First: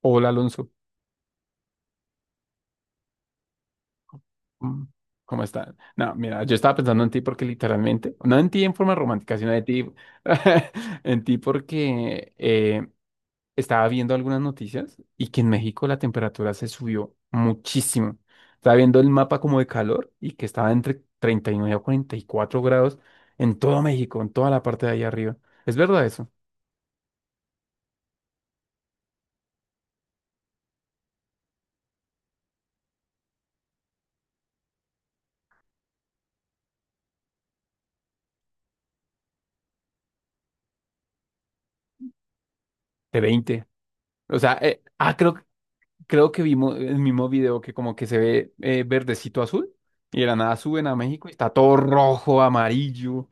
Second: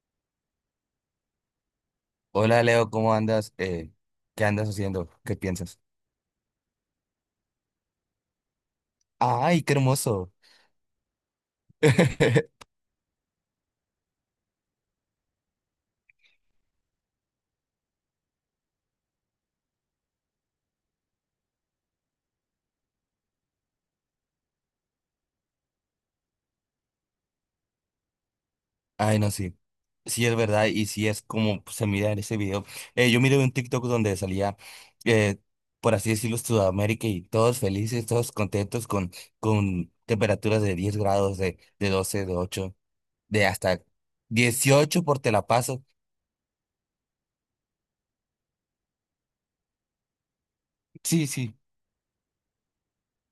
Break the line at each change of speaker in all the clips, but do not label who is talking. Hola Alonso.
Hola Leo, ¿cómo andas? ¿Qué andas
Mm,
haciendo? ¿Qué
¿Cómo estás?
piensas?
No, mira, yo estaba pensando en ti porque literalmente, no en ti en forma romántica, sino de
¡Ay, qué
ti,
hermoso!
en ti porque estaba viendo algunas noticias y que en México la temperatura se subió muchísimo. Estaba viendo el mapa como de calor y que estaba entre 39 a 44 grados en todo México, en toda la parte de ahí arriba. ¿Es verdad eso?
Ay, no, sí. Sí es verdad y sí es como pues, se mira en ese video. Yo miré un TikTok donde salía, eh, por así decirlo, Sudamérica y todos felices, todos contentos con temperaturas de 10 grados, de 12, de 8,
De
de
20.
hasta
O sea,
18 por Te
creo,
la paso.
creo que vimos el mismo video que como que se ve verdecito azul y de la nada suben a
Sí,
México y está
sí,
todo rojo, amarillo.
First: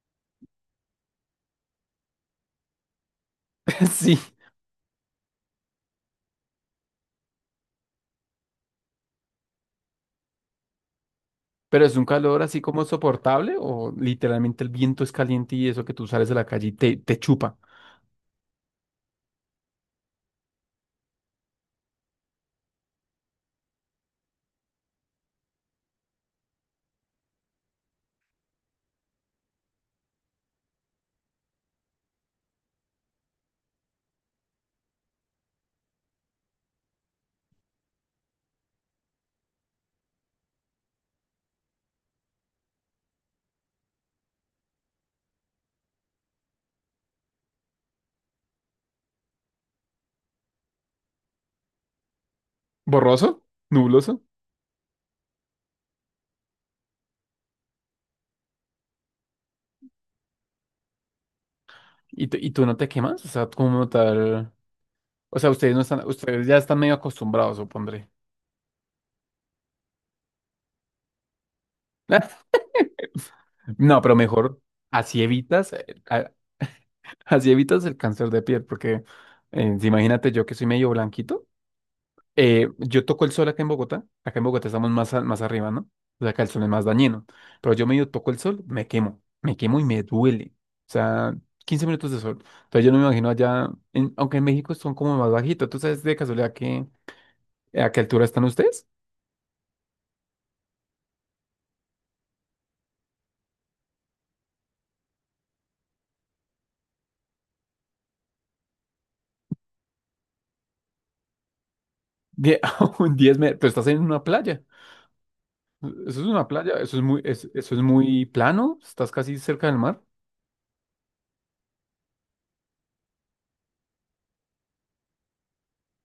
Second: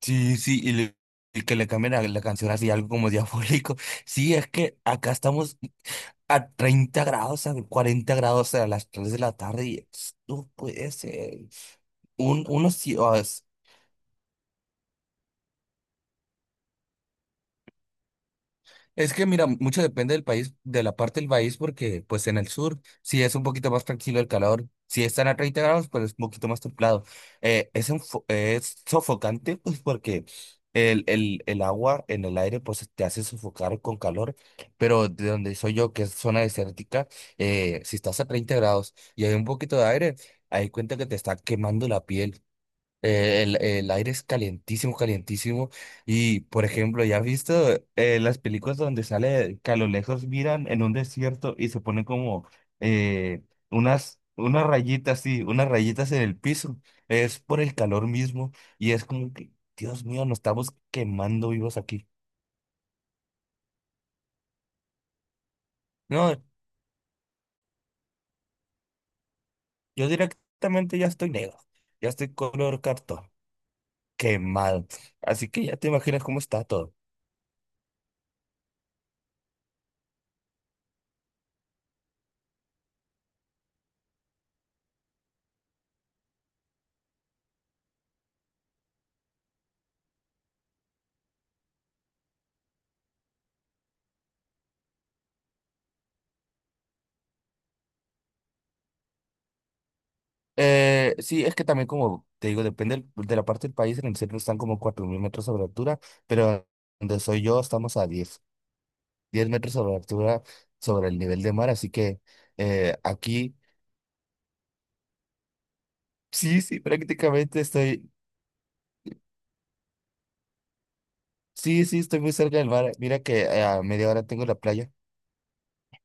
sí, sí, y, que le cambien la canción así, algo como diabólico.
Sí,
Sí, es que acá estamos a 30 grados, a 40 grados a las 3 de la tarde y no puede ser.
pero es un calor así como
Sí,
soportable o literalmente el viento es caliente y eso que tú sales de la calle y te chupa.
es que mira, mucho depende del país, de la parte del país, porque pues en el sur sí es un poquito más tranquilo el calor, si están a 30 grados, pues es un poquito más templado. Es sofocante, pues porque el agua en el aire pues te hace sofocar con calor, pero de donde soy yo, que es zona desértica, si estás a 30 grados y hay un poquito de aire, ahí cuenta que te está quemando la piel. El aire es calientísimo, calientísimo. Y, por ejemplo, ¿ya has visto las películas donde sale que a lo lejos miran en un desierto y se ponen como
Borroso,
eh, unas,
nubloso.
unas rayitas, sí, unas rayitas en el piso? Es por el calor mismo y es como que, Dios mío, nos estamos quemando vivos aquí.
Y tú no te quemas, o sea, como tal. O sea, ustedes no están,
No,
ustedes ya están medio acostumbrados, supondré.
yo directamente ya estoy negro, ya estoy color cartón,
No, pero mejor
quemado.
así
Así que
evitas,
ya te imaginas
a-
cómo está todo.
así evitas el cáncer de piel, porque si imagínate yo que soy medio blanquito, yo toco el sol acá en Bogotá estamos más arriba, ¿no? O sea, acá el sol es más dañino, pero yo medio toco el sol, me quemo y me duele. O sea, 15 minutos de sol. Entonces yo no me imagino allá, aunque en México son como más bajitos. ¿Tú sabes de casualidad que a qué altura están ustedes?
Sí, es que también como te digo, depende de la parte del país, en el centro están como 4.000 metros sobre altura, pero donde soy yo estamos a diez metros sobre altura sobre el nivel de mar, así que
Die- un 10
aquí
metros, pero estás en una playa. Eso es una
sí,
playa.
sí,
Eso es muy, es-
prácticamente
eso es
estoy,
muy plano, estás casi cerca del mar.
sí, sí, estoy muy cerca del mar, mira que a media hora tengo la playa.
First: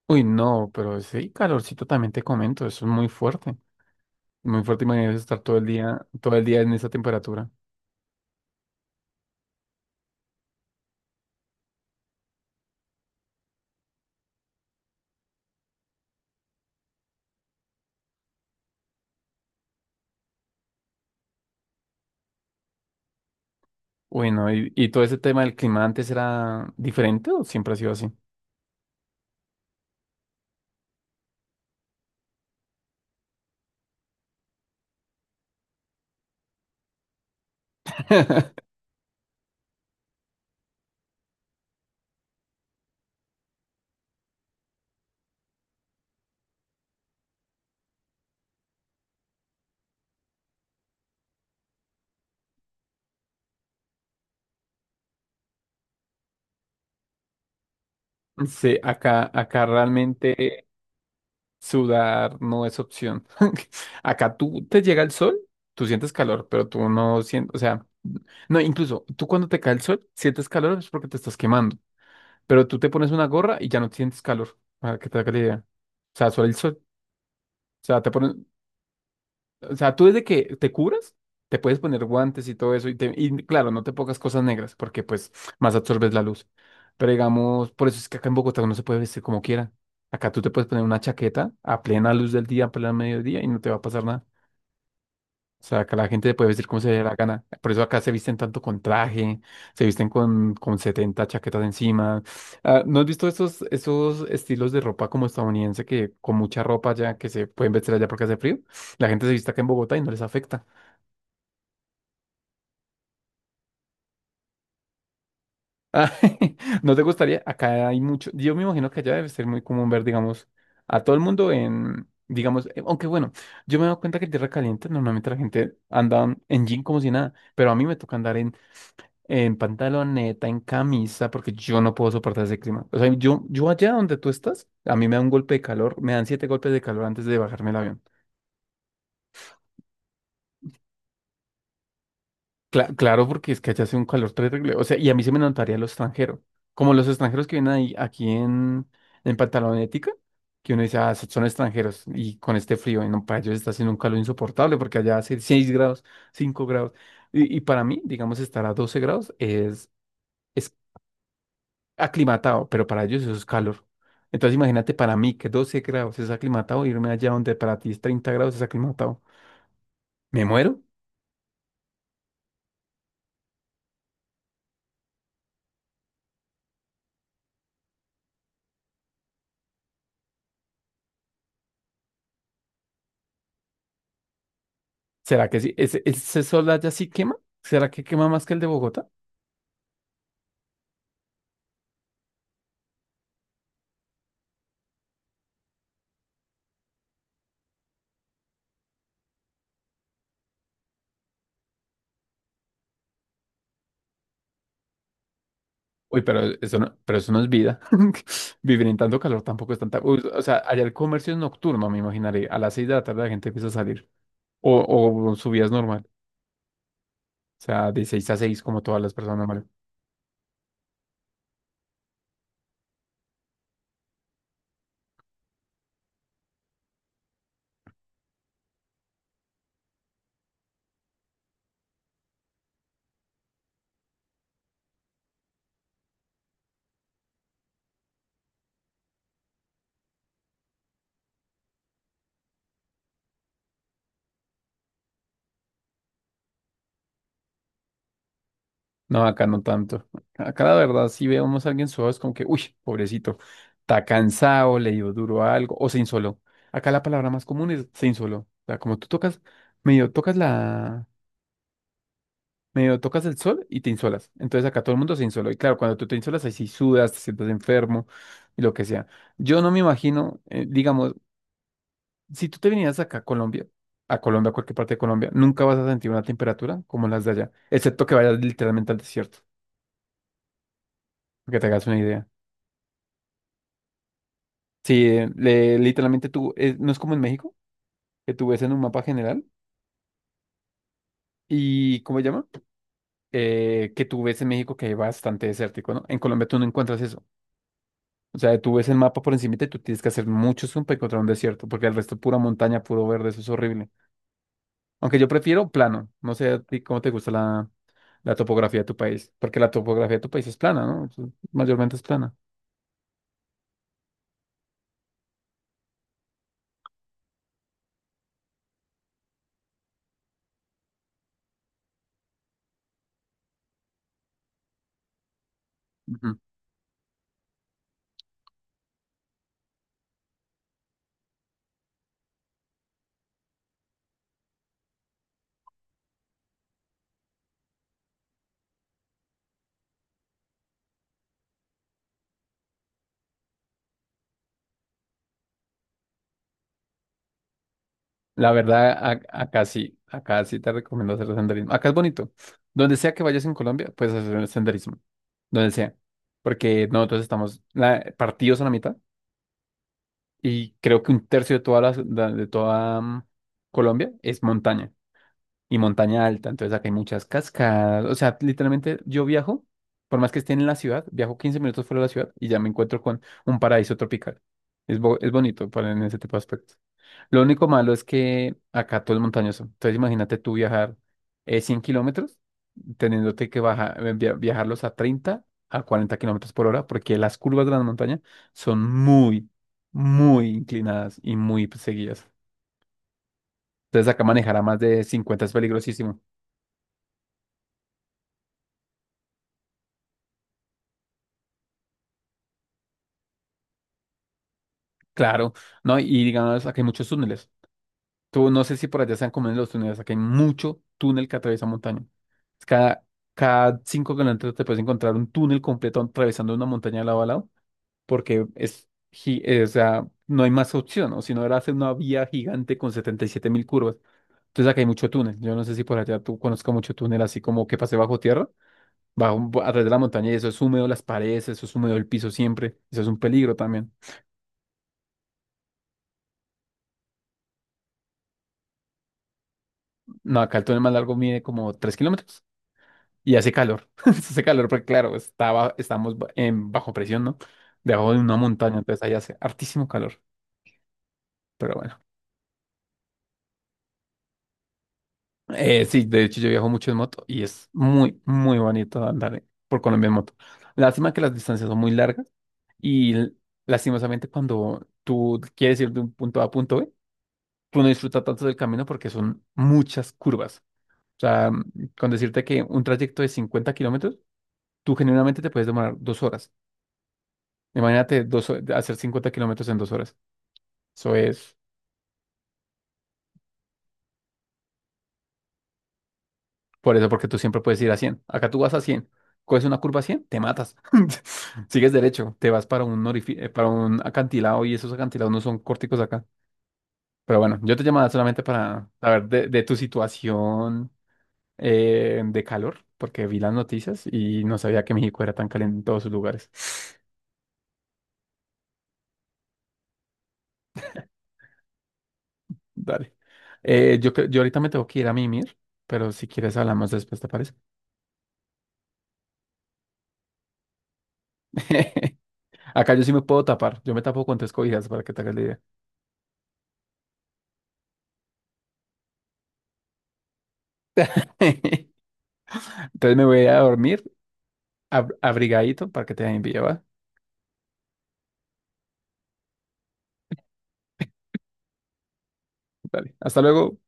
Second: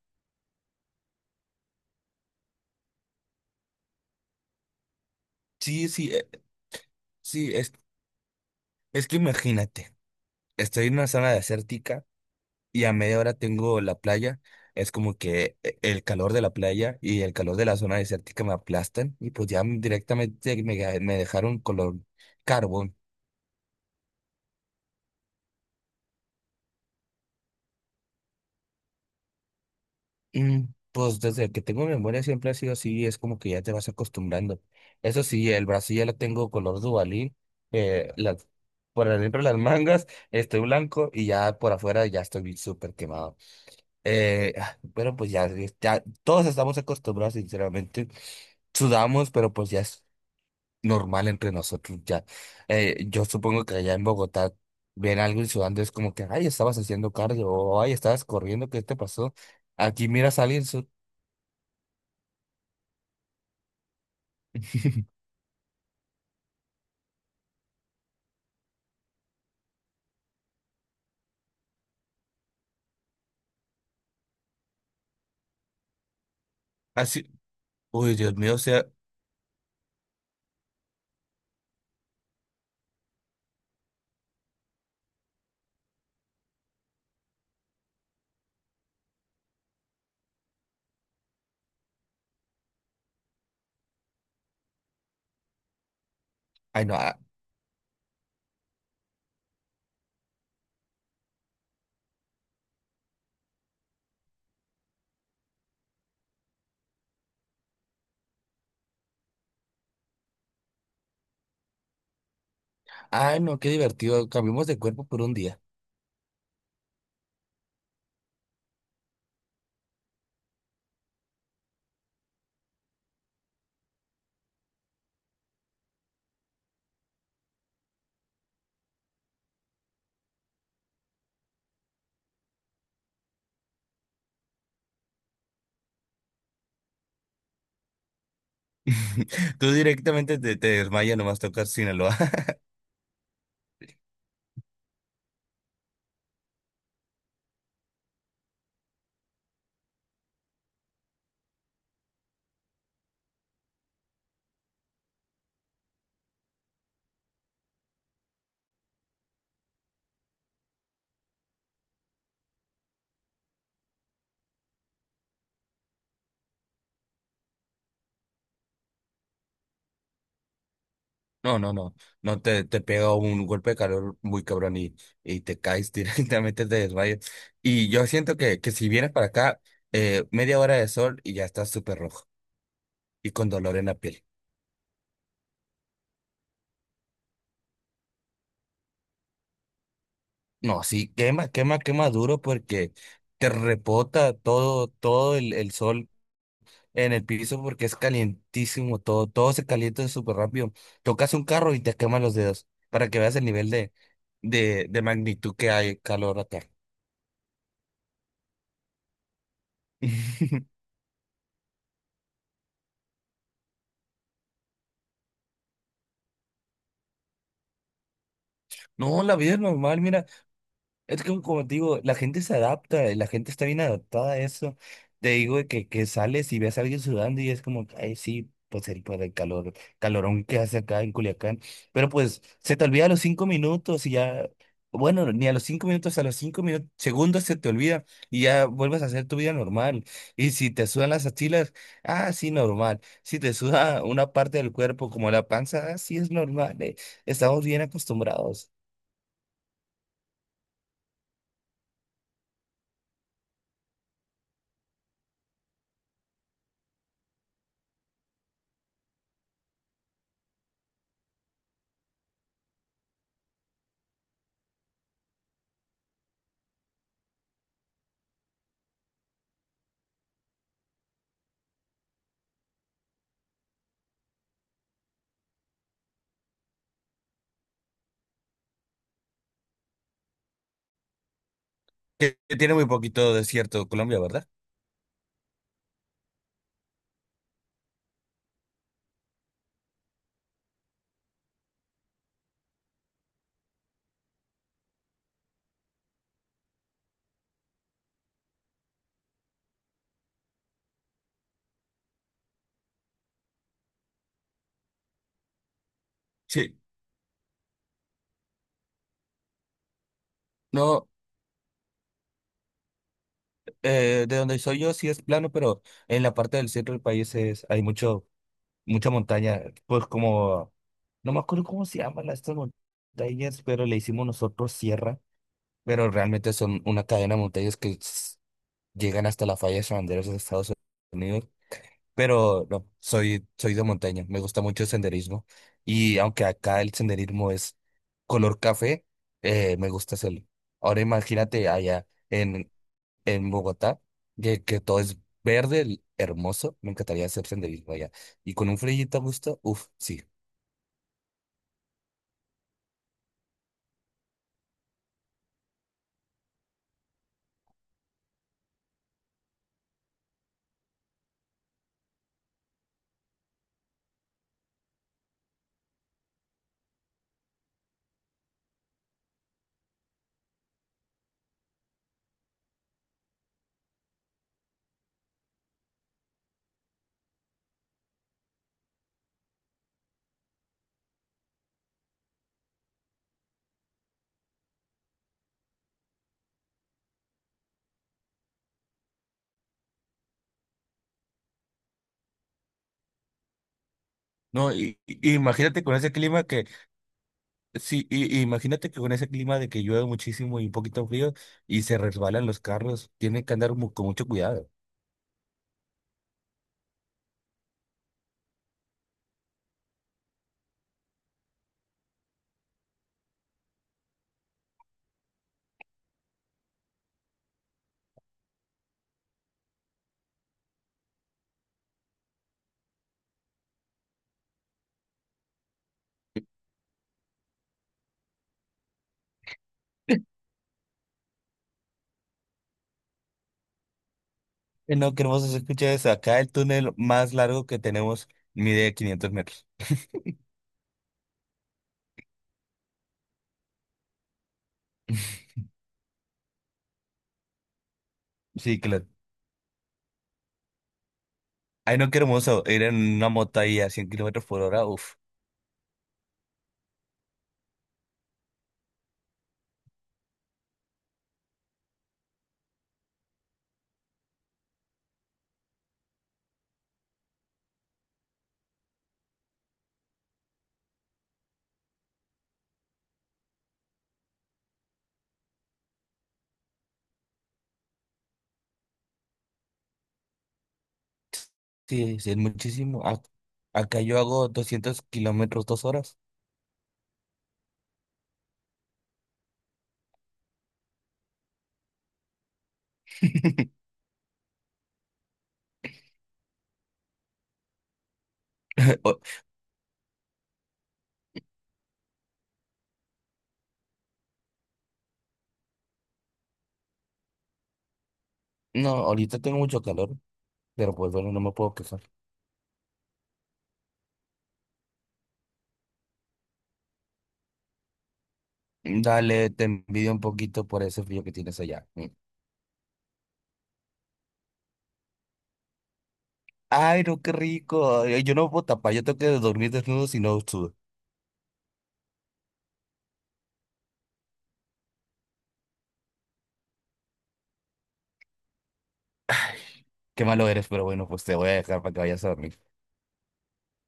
Uy, no, pero sí, calorcito también te comento, eso es muy fuerte. Muy fuerte, imagínate estar
Sí, sí,
todo el día en esa temperatura.
sí, es que imagínate, estoy en una zona desértica y a media hora tengo la playa. Es como que el calor de la playa y el calor de la zona desértica me aplastan y pues ya directamente me dejaron color carbón.
Bueno, y todo ese tema del clima antes era diferente o siempre ha sido así?
Mm, Pues desde que tengo memoria siempre ha sido así, es como que ya te vas acostumbrando. Eso sí, el brazo ya lo tengo color Duvalín, eh, las- por adentro las mangas estoy blanco y ya por afuera ya estoy súper quemado. Pero pues ya, todos estamos acostumbrados, sinceramente sudamos, pero pues ya normal entre nosotros ya. Yo supongo que allá en Bogotá ven algo y sudando es como que, ay, estabas haciendo cardio, o ay, estabas corriendo,
Sí,
¿qué te
acá,
pasó?
acá
Aquí miras a
realmente.
alguien.
Sudar no es opción. Acá tú te llega el sol, tú sientes calor, pero tú no sientes, o sea, no, incluso tú cuando te cae el sol, sientes calor es porque te estás quemando, pero tú te pones una gorra y ya no sientes calor, para que te haga la idea. O sea, solo el sol,
Así,
o sea, te
uy,
pones,
Dios mío, o sea,
o sea, tú desde que te cubras, te puedes poner guantes y todo eso. Y claro, no te pongas cosas negras porque pues más absorbes la luz. Pero digamos, por eso es que acá en Bogotá uno se puede vestir como quiera. Acá tú te puedes poner una chaqueta a plena luz del día, a plena mediodía y no te va a pasar nada. O sea, acá la gente te puede vestir como
ay,
se
no,
le dé la
ah,
gana. Por eso acá se visten tanto con traje, se visten con 70 chaquetas encima. Ah, ¿no has visto esos, esos estilos de ropa como estadounidense que con mucha ropa ya que se pueden vestir allá porque hace frío? La gente se viste acá en Bogotá y no les afecta.
ay, no, qué divertido, cambiamos de cuerpo por un día.
Ah, ¿no te gustaría? Acá hay mucho. Yo me imagino que allá debe ser muy común ver, digamos, a todo el mundo en, digamos, aunque bueno, yo me he dado cuenta que en Tierra Caliente normalmente la gente anda en jean como si nada, pero a mí me toca andar en pantaloneta, en camisa, porque yo no puedo soportar ese clima. O sea, yo allá donde tú estás, a mí me da un golpe de calor, me dan siete golpes de calor antes de bajarme el avión.
Tú directamente te desmayas, nomás tocar Sinaloa.
Claro, porque es que allá hace un calor terrible. O sea, y a mí se me notaría lo extranjero. Como los extranjeros que vienen ahí, aquí en Pantalonética, que uno dice: ah, son extranjeros. Y con este frío, y no, para ellos está haciendo un calor insoportable, porque allá hace 6 grados, 5 grados. Y para mí, digamos, estar a 12 grados es aclimatado, pero para ellos eso es calor. Entonces imagínate para mí que 12 grados es aclimatado, irme allá donde para ti es 30 grados es aclimatado. Me muero.
No, no, no, no te pega un golpe de calor muy cabrón y te caes. Directamente te desmayas. Y yo siento que si vienes para acá, media hora de sol y ya estás súper rojo y con dolor en la piel.
¿Será que sí? ¿Ese, ese sol allá sí quema? ¿Será que quema más que el de Bogotá?
No, sí, quema, quema, quema duro porque te repota todo, todo el sol en el piso porque es calientísimo todo, todo se calienta súper rápido. Tocas un carro y te queman los dedos para que veas el nivel de magnitud que hay
Uy,
calor acá.
pero eso no es vida. Vivir en tanto calor tampoco es tanta. Uy, o sea, allá el comercio es nocturno, me imaginaré. A las seis de la tarde la gente empieza a salir. O, o su vida es normal. O sea, de seis a seis, como todas las
No, la
personas
vida es
normales.
normal, mira, es que como te digo, la gente se adapta, la gente está bien adaptada a eso. Te digo de que sales y ves a alguien sudando y es como, ay, sí, pues por el calorón que hace acá en Culiacán. Pero pues se te olvida a los 5 minutos y ya, bueno, ni a los 5 minutos, a los 5 minutos, segundos se te olvida y ya vuelves a hacer tu vida normal. Y si te sudan las axilas, ah, sí, normal. Si te suda una parte del cuerpo como la panza, ah, sí, es normal. Estamos bien acostumbrados.
No, acá no tanto. Acá la verdad, si vemos a alguien suave, es como que, uy, pobrecito, está cansado, le dio duro a algo, o se insoló. Acá la palabra más común es se insoló. O sea, como tú tocas, medio tocas la medio tocas el sol y te insolas. Entonces acá todo el mundo se insoló. Y claro, cuando tú te insolas, ahí sí sudas, te sientes enfermo y lo que sea. Yo no me imagino, digamos, si tú te vinieras acá a Colombia, a Colombia, a cualquier parte de Colombia, nunca vas a sentir una temperatura como las de allá, excepto que vayas literalmente al desierto, para que te hagas una idea.
Que tiene muy poquito desierto Colombia, ¿verdad?
Sí, literalmente tú, no es como en México, que tú ves en un mapa general y, ¿cómo se llama? Que tú ves en México que hay bastante desértico, ¿no? En Colombia tú no encuentras eso. O sea, tú ves el mapa por encima y tú tienes que hacer mucho zoom para encontrar un desierto, porque el resto pura montaña, puro verde, eso es horrible. Aunque yo prefiero plano. No sé a
Sí.
ti cómo te gusta la topografía de tu país, porque la topografía de tu país es plana, ¿no?
No,
Eso mayormente es plana.
de donde soy yo sí es plano, pero en la parte del centro del país hay mucha montaña, pues como, no me acuerdo cómo se llaman estas montañas, pero le hicimos nosotros sierra, pero
Ujú.
realmente son una cadena de montañas que llegan hasta la falla de San Andrés de Estados Unidos. Pero no, soy de montaña, me gusta mucho el senderismo y aunque acá el senderismo es color café, me gusta hacerlo. Ahora imagínate allá en Bogotá, que todo es verde, hermoso, me encantaría hacer senderismo allá.
La
Y con un
verdad,
frillito a gusto, uff, sí.
acá sí te recomiendo hacer senderismo. Acá es bonito. Donde sea que vayas en Colombia, puedes hacer el senderismo. Donde sea. Porque nosotros estamos partidos a la mitad y creo que un tercio de toda la, de toda Colombia es montaña. Y montaña alta, entonces acá hay muchas cascadas, o sea, literalmente yo viajo, por más que esté en la ciudad, viajo 15 minutos fuera de la ciudad y ya me encuentro con un paraíso tropical. Es bonito para en ese tipo de aspectos. Lo único malo es que acá todo es montañoso, entonces imagínate tú viajar 100 kilómetros, teniéndote que viajarlos a 30 a 40 kilómetros por hora, porque las curvas de la montaña son muy, muy inclinadas y muy seguidas. Entonces acá manejar a
No,
más de 50 es
imagínate con ese
peligrosísimo.
clima. Sí, y imagínate que con ese clima de que llueve muchísimo y un poquito frío y se resbalan los carros, tienen que andar con mucho cuidado.
Claro, no, y digamos, aquí hay muchos túneles. Tú no sé si por allá sean comunes los túneles, aquí hay mucho túnel que atraviesa montaña. Cada, cada 5 kilómetros te puedes encontrar un túnel completo atravesando una montaña de lado a lado, porque es, o sea, no hay más opción, o si no era hacer una vía gigante con 77.000 curvas. Entonces acá hay mucho túnel. Yo no sé si por allá tú conozcas mucho túnel, así como que pasé bajo tierra, bajo, a través de la montaña, y eso es húmedo las paredes, eso es húmedo el piso siempre, eso es un peligro también.
No, qué hermoso se escucha eso. Acá el túnel más largo que tenemos mide 500 metros.
No, acá el túnel más largo mide como 3 kilómetros. Y hace calor. Hace calor porque, claro, está ba- estamos ba- en bajo presión, ¿no? Debajo de una montaña,
Sí,
entonces
claro.
ahí hace hartísimo calor. Pero bueno,
Ay, no, qué hermoso. Ir en una moto ahí a 100 kilómetros por hora. Uf.
sí, de hecho yo viajo mucho en moto y es muy, muy bonito andar por Colombia en moto. Lástima que las distancias son muy largas y lastimosamente cuando tú quieres ir de un punto A a punto B, tú no disfrutas tanto del camino porque son muchas curvas. O sea, con decirte que un trayecto de 50 kilómetros, tú generalmente te puedes demorar 2 horas. Imagínate hacer 50 kilómetros en 2 horas. Eso es
Sí, sí, es muchísimo. Acá yo hago 200 kilómetros, 2 horas.
por eso, porque tú siempre puedes ir a 100. Acá tú vas a 100. Coges una curva a 100, te matas. Sigues derecho, te vas para un para un acantilado y esos acantilados no son corticos acá. Pero bueno, yo te llamaba solamente para
O-
saber de tu situación de calor, porque vi las noticias y no sabía que México era tan caliente en todos sus lugares.
No, ahorita tengo mucho calor, pero pues bueno, no me puedo quejar.
Dale. Yo ahorita me tengo que ir a mimir, pero si quieres hablamos después, ¿te parece?
Dale, te envidio un poquito por ese frío que tienes allá. Mm.
Acá yo sí me puedo tapar. Yo me tapo con tres cobijas para que te hagas la idea.
Ay, no, qué rico. Ay, yo no puedo tapar, yo tengo que dormir desnudo si no sudo.
Entonces me voy a dormir abrigadito para que te envíe, ¿va?
Qué malo eres, pero bueno, pues te voy a dejar para que vayas a dormir.
Dale. Hasta luego.